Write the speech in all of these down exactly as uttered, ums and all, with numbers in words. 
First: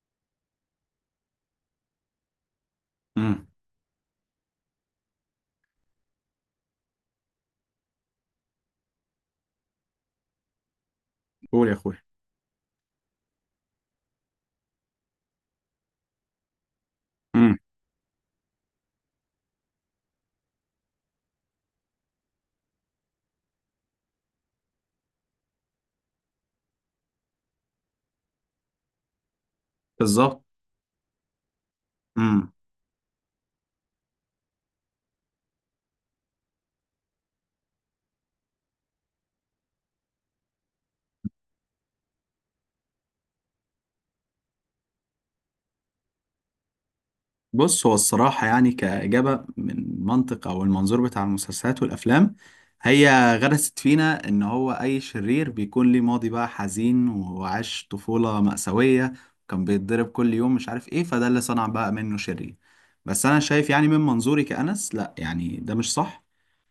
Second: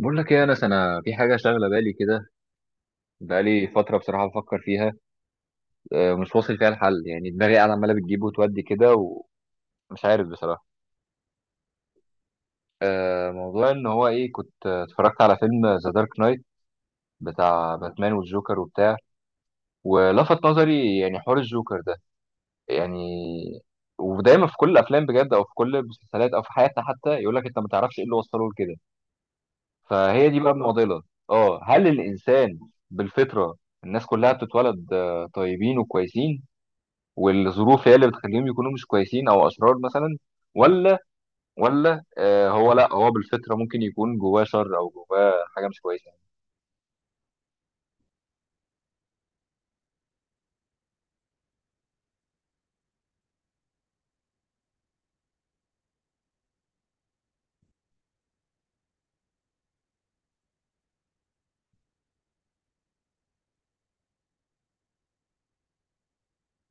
بقول لك ايه يا انس، انا في حاجه شاغله بالي كده. امم. بقالي فتره بصراحه بفكر فيها. آه، مش واصل فيها الحل، يعني دماغي قاعده عماله بتجيب وتودي كده، ومش عارف بصراحه. قول يا اخويا. آه، موضوع ان هو ايه، كنت آه، اتفرجت على فيلم ذا دارك نايت، امم. بتاع باتمان والجوكر وبتاع. ولفت نظري يعني حوار الجوكر ده، يعني. ودايما في كل الافلام بجد، او في كل المسلسلات، او في حياتنا حتى، يقول لك انت ما تعرفش ايه اللي وصله لكده. فهي دي بالظبط. بقى المعضله. اه، هل امم. الانسان بالفطره الناس كلها بتتولد آه، طيبين وكويسين، والظروف هي اللي بتخليهم يكونوا مش كويسين او اشرار مثلا؟ ولا، ولا آه هو، لا هو بالفطره ممكن يكون جواه شر او جواه حاجه مش كويسه. بص، هو الصراحه يعني، كاجابه من منطق او المنظور بتاع المسلسلات والافلام، هي غرست فينا ان هو اي شرير بيكون ليه ماضي بقى حزين، وعاش طفوله مأساويه وكان بيتضرب كل يوم، مش عارف ايه، فده اللي صنع بقى منه شرير. بس انا شايف يعني من منظوري كأنس، لا يعني ده مش صح.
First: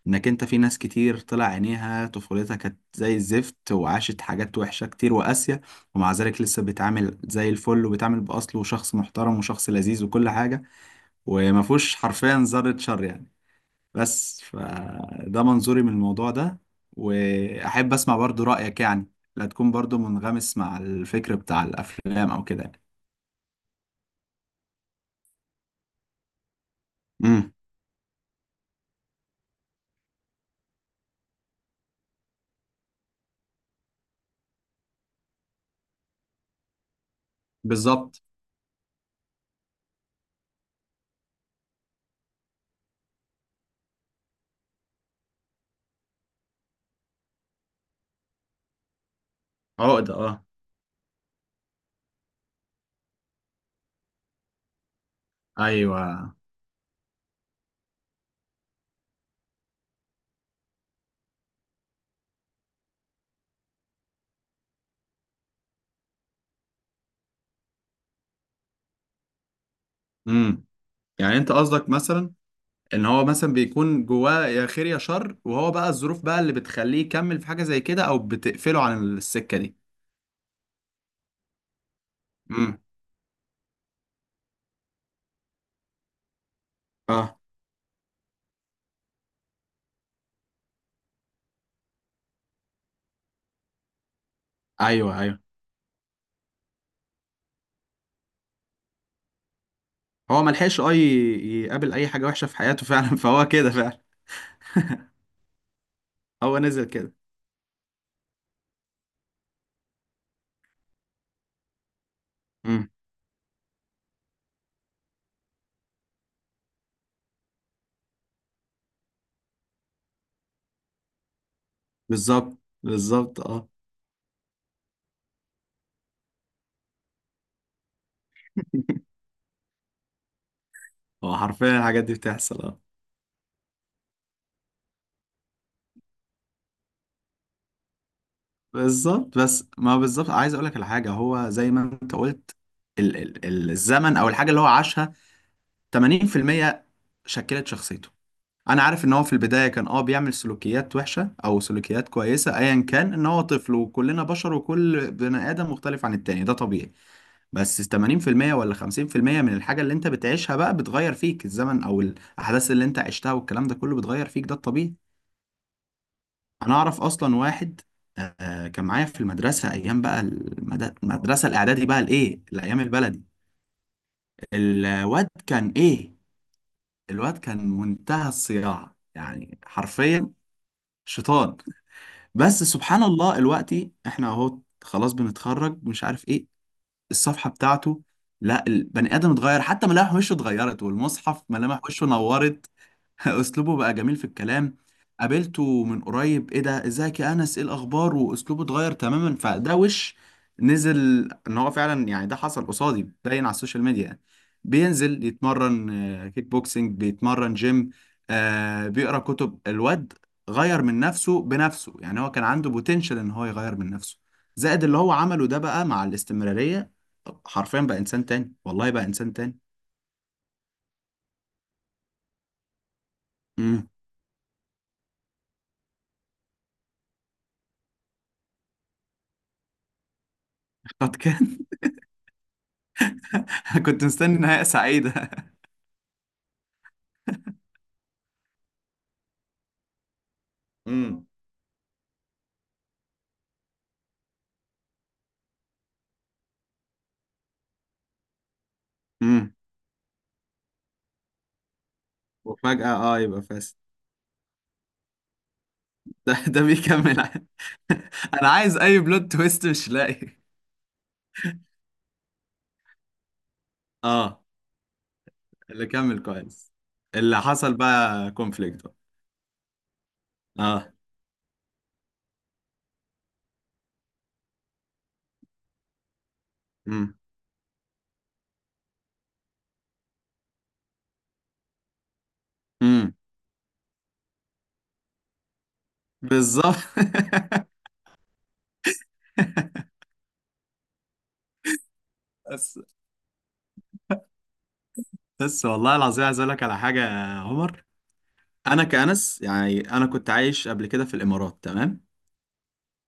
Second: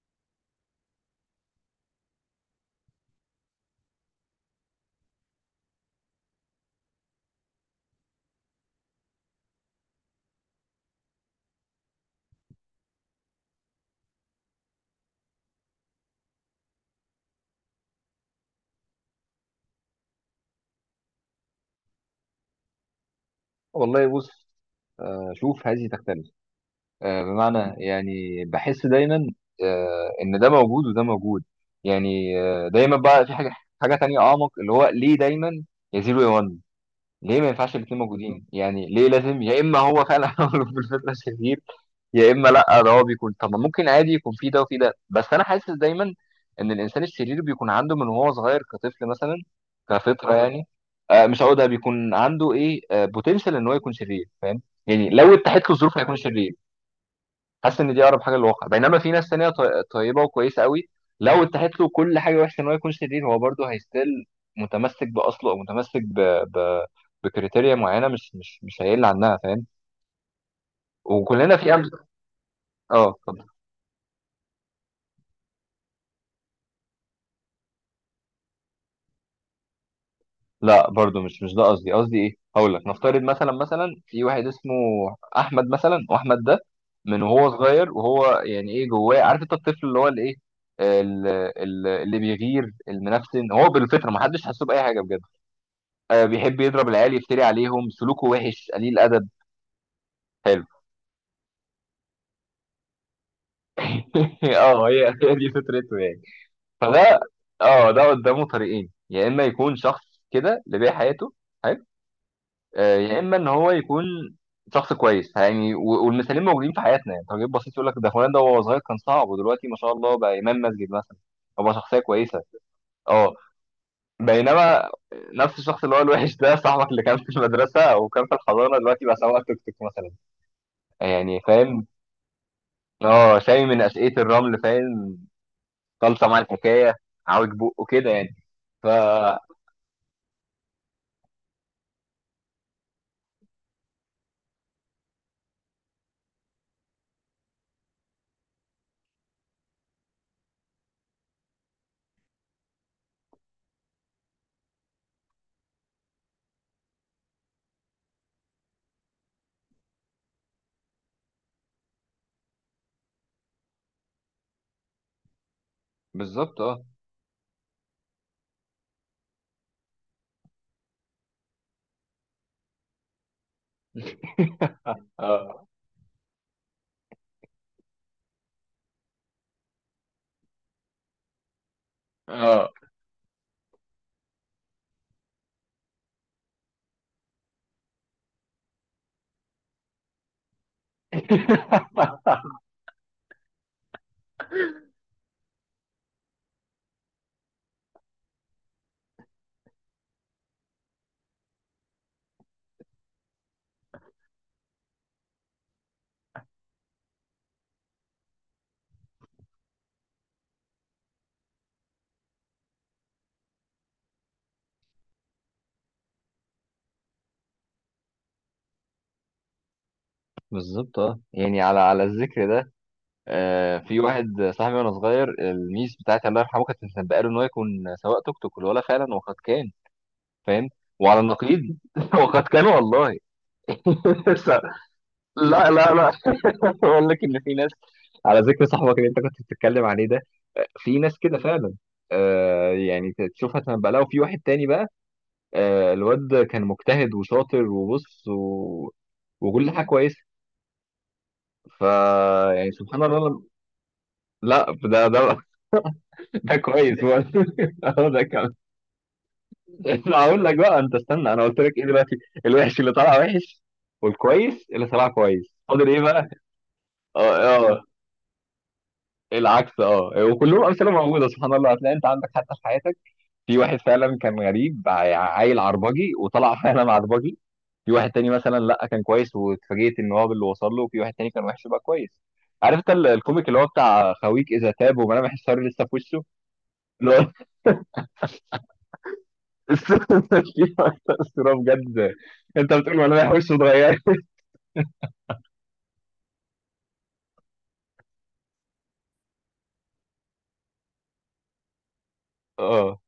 انك انت في ناس كتير طلع عينيها، طفولتها كانت زي الزفت وعاشت حاجات وحشة كتير وقاسية، ومع ذلك لسه بيتعامل زي الفل وبيتعامل بأصله، وشخص محترم وشخص لذيذ وكل حاجة، وما فيهوش حرفيا ذرة شر يعني. بس فده منظوري من الموضوع ده، وأحب أسمع برضو رأيك يعني، لا تكون برضو منغمس مع الفكر بتاع الأفلام أو كده يعني. والله بص، آه شوف، هذه تختلف. آه امم. بمعنى، يعني بحس دايما آه ان ده موجود وده موجود، يعني. آه دايما بقى في حاجه، حاجه تانية اعمق، اللي هو ليه دايما يزيد وينقص؟ ليه ما ينفعش الاتنين بالظبط. موجودين؟ يعني ليه لازم يا اما هو فعلا عمله في الفتره الشرير، يا اما لا، ده هو بيكون، طب ما ممكن عادي يكون في ده وفي ده. بس انا حاسس دايما ان الانسان الشرير بيكون عنده من وهو صغير كطفل مثلا، عقدة، كفطره اه. يعني. آه مش هقول ده، بيكون عنده ايه، آه، بوتنشال ان هو يكون شرير، فاهم؟ يعني لو اتاحت له الظروف هيكون أيوه. شرير. حاسس ان دي اقرب حاجه للواقع. بينما في ناس تانية طي- طيبه وكويسه قوي، لو اتاحت له كل حاجه وحشه ان هو يكون شرير، هو برضه هيستيل متمسك باصله، او متمسك ب... ب... بكريتيريا معينه، مش مش مش هيقل عنها، فاهم؟ امم. يعني أنت وكلنا في قصدك امثله. مثلا ان اه، هو اتفضل. مثلا بيكون جواه يا خير يا شر، وهو بقى الظروف بقى اللي بتخليه يكمل في حاجه زي كده او بتقفله عن السكه دي. لا برضه، مش مش ده قصدي. قصدي ايه، هقول امم. لك، نفترض مثلا، مثلا في واحد اسمه احمد مثلا، واحمد ده من اه، وهو صغير وهو يعني ايه، جواه، عارف انت الطفل اللي هو الايه، ال- ال- اللي بيغير المنفسن، هو بالفطره ما حدش حاسه باي حاجه بجد. ايوه ايوه. آه، بيحب يضرب العيال، يفتري عليهم، سلوكه وحش، قليل ادب. هو ما حلو. لحقش اه ي- يقابل اي حاجه وحشه في حياته فعلا فهو كده فعلا. اه، هي هي دي فطرته يعني. هو نزل كده. فده، اه، ده قدامه طريقين، يا اما يكون شخص كده اللي بيع حياته، حلو، امم. آه، يا اما ان هو يكون شخص كويس يعني. و- والمثالين موجودين في حياتنا، يعني تجربة بسيط، يقول لك ده فلان ده وهو صغير كان صعب، ودلوقتي ما شاء الله بقى امام مسجد مثلا، أو بقى شخصيه كويسه. بالظبط اه. بالظبط، اه. بينما نفس الشخص اللي هو الوحش ده، صاحبك اللي كان في المدرسه او كان في الحضانه، دلوقتي بقى سواق توك توك مثلا، هو يعني، حرفيا فاهم؟ الحاجات دي بتحصل، اه. اه، سامي من اسئله الرمل، فاهم؟ خالصه مع الحكايه، عوج بقه كده يعني. ف، بالظبط، بس ما بالظبط، عايز اقول لك على حاجه، هو زي ما انت قلت، ال ال ال- الزمن او الحاجه اللي هو عاشها ثمانين في المية شكلت شخصيته. انا عارف ان هو في البدايه كان اه بيعمل سلوكيات وحشه او سلوكيات كويسه، ايا كان، ان هو طفل وكلنا بشر وكل بني ادم مختلف عن التاني، ده طبيعي. بس ثمانين في المية ولا خمسين في المية من الحاجه اللي انت بتعيشها بقى بتغير فيك، الزمن او الاحداث اللي انت عشتها والكلام ده كله بتغير فيك، ده الطبيعي. بالظبط، انا اه، اعرف اصلا واحد، آه، كان معايا في المدرسه، ايام بقى المد- المدرسه الاعدادي بقى، الايه، الايام البلدي. الواد اه، كان ايه، الواد كان منتهى الصياعه يعني، حرفيا شيطان. بس اه. سبحان الله دلوقتي احنا اهو، خلاص بنتخرج، مش عارف ايه الصفحة بتاعته، لا، البني آدم اتغير، حتى ملامح وشه اتغيرت، والمصحف ملامح وشه نورت. أسلوبه بقى جميل في الكلام، قابلته من قريب: إيه ده، إزيك يا أنس، إيه الأخبار، وأسلوبه اتغير تماما، فده وش نزل. إن هو فعلا يعني، ده حصل قصادي، باين على السوشيال ميديا يعني، بينزل يتمرن، آه، كيك بوكسينج، بيتمرن جيم، آه، بيقرأ كتب. الواد غير من نفسه بنفسه يعني، هو كان عنده بوتنشال إن هو يغير من نفسه، زائد اللي هو عمله ده بقى مع الاستمرارية. حرفيا بقى انسان تاني، والله بقى انسان تاني. بالظبط، اه. يعني على على الذكر ده، آه، امم. في واحد صاحبي وانا صغير، الميس بتاعتي الله يرحمه كانت مسبقه له ان هو يكون سواق توك توك، والولا فعلا وقد كان، فاهم؟ قد وعلى كان. النقيض وقد كان والله. كنت مستني نهاية سعيدة. لا لا لا. بقول لك ان في ناس، على ذكر صاحبك اللي انت كنت بتتكلم عليه ده، في ناس امم. كده فعلا، آه يعني تشوفها تنبأ لها. وفي واحد تاني بقى، آه، الواد كان مجتهد وشاطر وبص و... امم. وكل حاجه كويسه، ف، يعني وفجأة سبحان اه الله، يبقى لم- فاسد. لا، ده ده، ده ده ده كويس بيكمل هو. ع- هو ده انا كمان. عايز اي بلوت تويست، مش لا، لاقي. هقول لك بقى، انت استنى، انا قلت لك ايه دلوقتي، الوحش اللي طلع وحش، اه، والكويس اللي طلع كويس، اللي فاضل ايه كمل بقى؟ كويس. اه، اللي حصل آه، بقى كونفليكت. العكس. اه، وكلهم اه. امثله موجوده سبحان الله، هتلاقي انت عندك حتى في حياتك في واحد فعلا كان غريب، ع- عيل عربجي، وطلع فعلا امم. عربجي. في واحد تاني مثلا لا، كان كويس واتفاجئت ان هو باللي وصل له. وفي واحد تاني كان وحش بقى كويس. عارف انت ال- امم. الكوميك اللي هو بتاع خويك اذا تاب وملامح الشر لسه في وشه، بالظبط. اللي هو في أكتر صوره بجد. انت بس. بتقول ملامح وشه اتغيرت. بس والله العظيم عايز اقول لك على حاجة يا عمر. انا كأنس يعني، انا كنت عايش قبل كده في الامارات، تمام؟ اه،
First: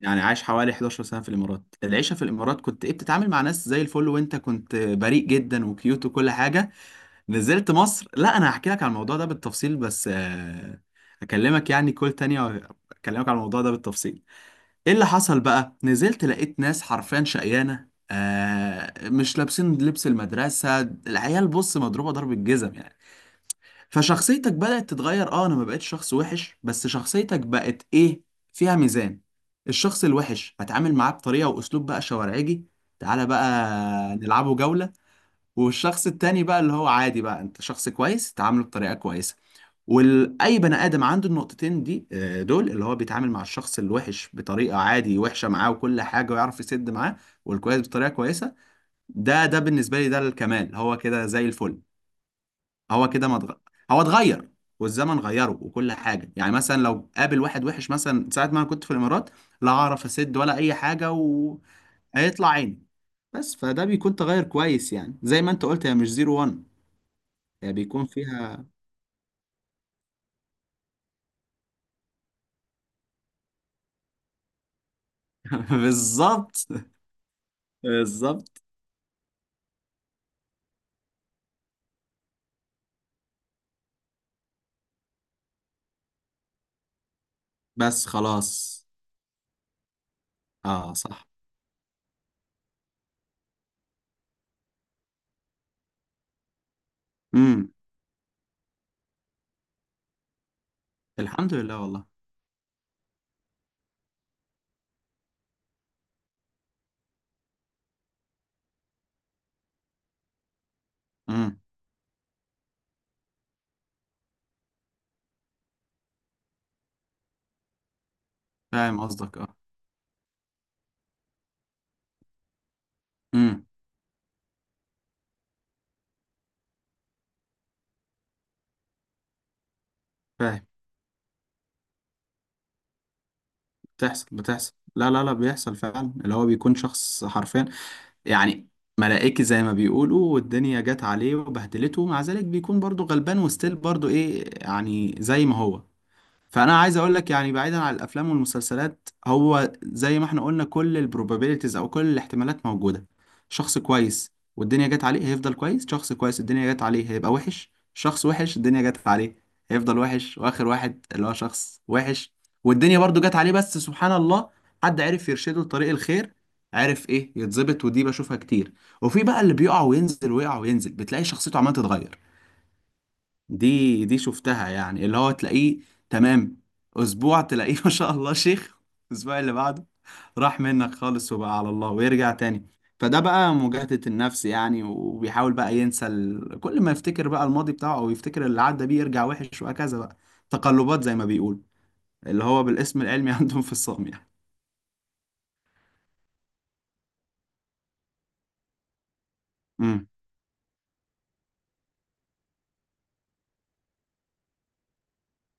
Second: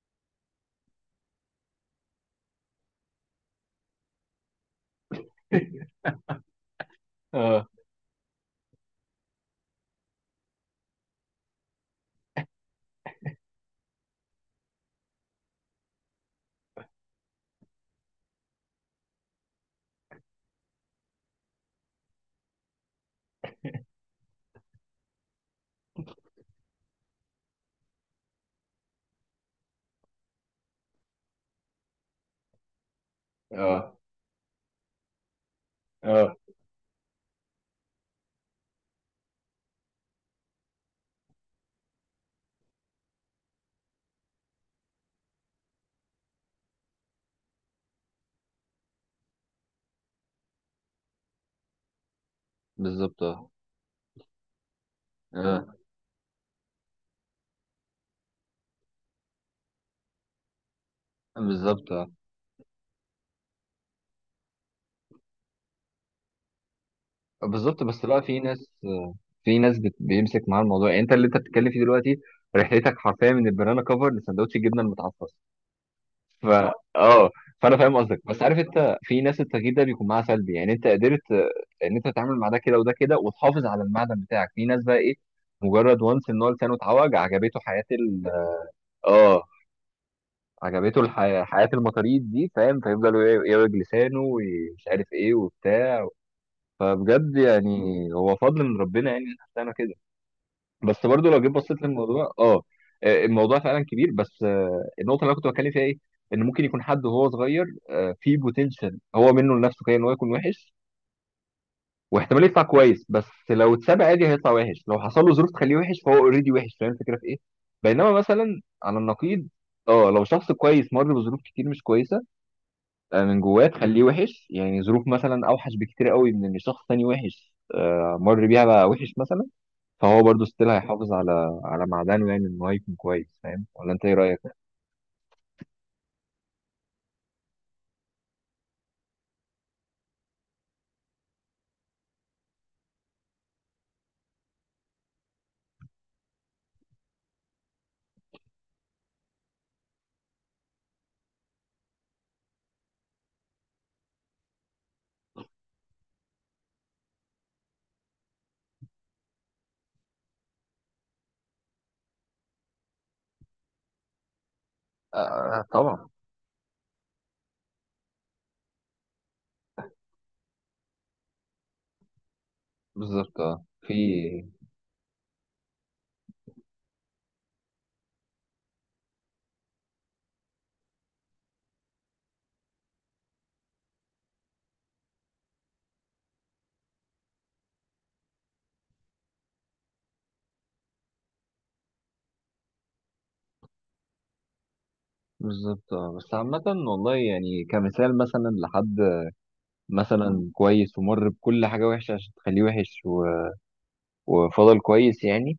يعني عايش حوالي حداشر سنة في الإمارات. العيشة في الإمارات كنت إيه، بتتعامل مع ناس زي الفل، وأنت كنت بريء جدا وكيوت وكل حاجة. اه، نزلت مصر، لا، أنا هحكي لك على الموضوع ده بالتفصيل، بس آه، أكلمك يعني كل تانية، أكلمك على الموضوع ده بالتفصيل. إيه اللي حصل بقى، نزلت لقيت ناس حرفيا شقيانة، آه، مش لابسين لبس المدرسة، العيال بص مضروبة ضرب الجزم يعني. فشخصيتك بدأت تتغير، اه، انا ما بقتش شخص وحش، بس شخصيتك بقت ايه، فيها ميزان. الشخص الوحش هتعامل معاه بطريقة واسلوب بقى شوارعجي، تعالى بقى اه، نلعبه جولة. والشخص اه، التاني بقى اللي هو عادي، بقى انت شخص كويس، تعامله بطريقة كويسة. واي بني ادم عنده النقطتين دي، آه، دول اللي هو بيتعامل مع الشخص الوحش بطريقة عادي وحشة معاه وكل حاجة ويعرف يسد معاه، والكويس بطريقة كويسة. ده ده بالنسبة لي ده الكمال، هو كده زي الفل. هو بالظبط، كده ما اه، اتغ... هو اتغير، والزمن غيره وكل حاجه يعني. مثلا لو قابل واحد وحش، مثلا ساعه ما انا كنت في الامارات، لا اعرف اسد ولا اي حاجه اه، بالظبط، اه. وهيطلع عيني. بس فده بيكون تغير كويس يعني، زي ما انت قلت، هي مش زيرو وان، هي بالظبط، بس بيكون لا، في فيها. ناس، في ناس بت- بيمسك معاها الموضوع. يعني انت اللي انت بتتكلم فيه دلوقتي، رحلتك حرفيا من البنانا كفر لسندوتش الجبنه المتعفص. ف، بالظبط اه، فانا فاهم قصدك. بس بالظبط. عارف انت في ناس التغيير ده بيكون معاها سلبي، يعني انت قدرت، آه، ان انت تتعامل مع ده كده وده كده، وتحافظ على المعدن بتاعك. في ناس بقى ايه، مجرد وانس ان هو لسانه اتعوج، عجبته حياه بس ال، خلاص. اه، اه عجبته صح. الحياه، حياه المطاريد دي، فاهم؟ فيفضلوا ي- يعوج لسانه ومش عارف ايه وبتاع. فبجد يعني، امم. هو فضل من ربنا يعني إن احنا طلعنا كده. بس برضو لو جيت الحمد لله بصيت والله. للموضوع، اه، آه، الموضوع فعلا كبير. بس آه، النقطه اللي انا كنت بتكلم فيها ايه، ان ممكن يكون حد وهو صغير آه، فيه بوتنشال هو منه لنفسه كده ان هو يكون وحش، امم. واحتمال يطلع كويس، بس لو اتساب عادي هيطلع وحش. لو حصل له ظروف تخليه وحش، فهو اوريدي وحش، فاهم الفكره في ايه؟ بينما مثلا على فاهم قصدك، النقيض، اه. اه، لو شخص كويس مر بظروف كتير مش كويسه، آه، من جواه امم. تخليه وحش، يعني ظروف مثلا اوحش بكتير قوي من ان شخص تاني وحش آه، مر بيها بقى وحش مثلا، فهو برضه فاهم. ستيل هيحافظ على على معدنه، يعني ان هو يكون كويس. فاهم ولا انت ايه بتحصل رايك؟ بتحصل، لا لا لا، بيحصل فعلا، اللي هو بيكون شخص حرفيا يعني ملائكي زي ما بيقولوا، والدنيا جت عليه وبهدلته، ومع ذلك بيكون برضو غلبان وستيل برضو ايه يعني زي ما هو. فانا عايز اقول لك يعني، بعيدا عن الافلام والمسلسلات، هو زي ما احنا قلنا، كل البروبابيلتيز او كل الاحتمالات موجوده. شخص كويس والدنيا جت عليه هيفضل كويس، شخص كويس الدنيا جت عليه هيبقى وحش، شخص وحش الدنيا جت عليه هيفضل وحش، واخر واحد اللي هو شخص وحش والدنيا برضو جت عليه، بس سبحان الله حد عرف يرشده آه لطريق طبعا. الخير، عرف ايه يتظبط، ودي بشوفها كتير. وفي بقى اللي بيقع وينزل ويقع وينزل، بتلاقي شخصيته عمالة تتغير. بالظبط، آه. في، دي دي شفتها يعني، اللي هو تلاقيه تمام اسبوع، تلاقيه ما شاء الله شيخ، الاسبوع اللي بعده راح منك خالص وبقى على الله، ويرجع تاني. فده بقى مجاهدة النفس يعني، وبيحاول بقى ينسى ال... كل ما يفتكر بقى الماضي بتاعه، او يفتكر اللي عدى بيه يرجع وحش وهكذا بقى. تقلبات، زي ما بيقول، اللي هو بالاسم العلمي عندهم في الصام يعني. بالظبط، آه. بس عامة والله، يعني كمثال، مثلا لحد امم. مثلا كويس ومر بكل حاجة وحشة عشان تخليه وحش و... وفضل كويس يعني.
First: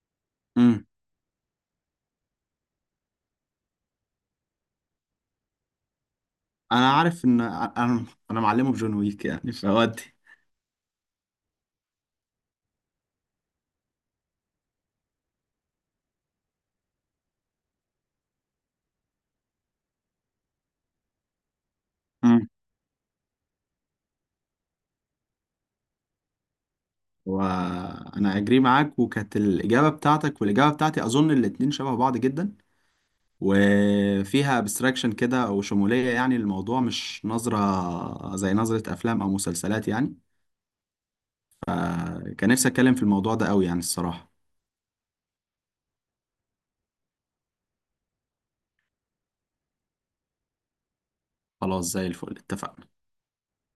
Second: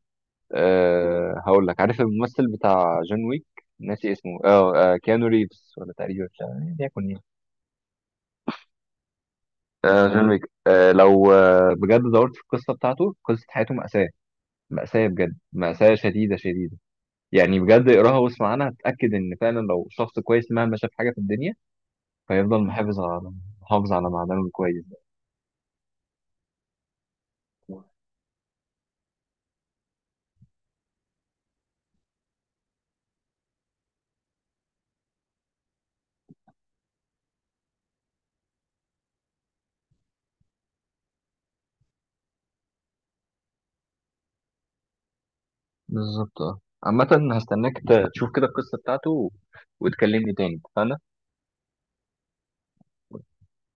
امم. أه هقول لك، عارف الممثل بتاع جون ويك؟ ناسي اسمه، اه، آه، كيانو ريفز ولا تقريبا، مش عارف يعني انا بيكون ايه. عارف ان انا انا معلمه بجون ويك يعني، فودي. آه، جون ويك، آه، لو آه بجد دورت في القصة بتاعته، قصة حياته مأساة، مأساة بجد، مأساة شديدة شديدة. يعني بجد اقراها واسمع عنها، هتتأكد إن فعلا لو شخص كويس مهما شاف حاجة في الدنيا، امم. فيفضل محافظ على، محافظ على معدنه الكويس ده. وانا اجري معاك، وكانت الاجابه بتاعتك والاجابه بتاعتي، اظن الاتنين شبه بعض جدا، وفيها ابستراكشن كده او شموليه يعني. الموضوع مش نظره زي نظره افلام او مسلسلات يعني، كان نفسي اتكلم في الموضوع ده قوي يعني الصراحه. بالظبط، اه. عامة هستناك ت- تشوف كده القصة بتاعته، و- وتكلمني تاني، اتفقنا؟ خلاص زي الفل، اتفقنا.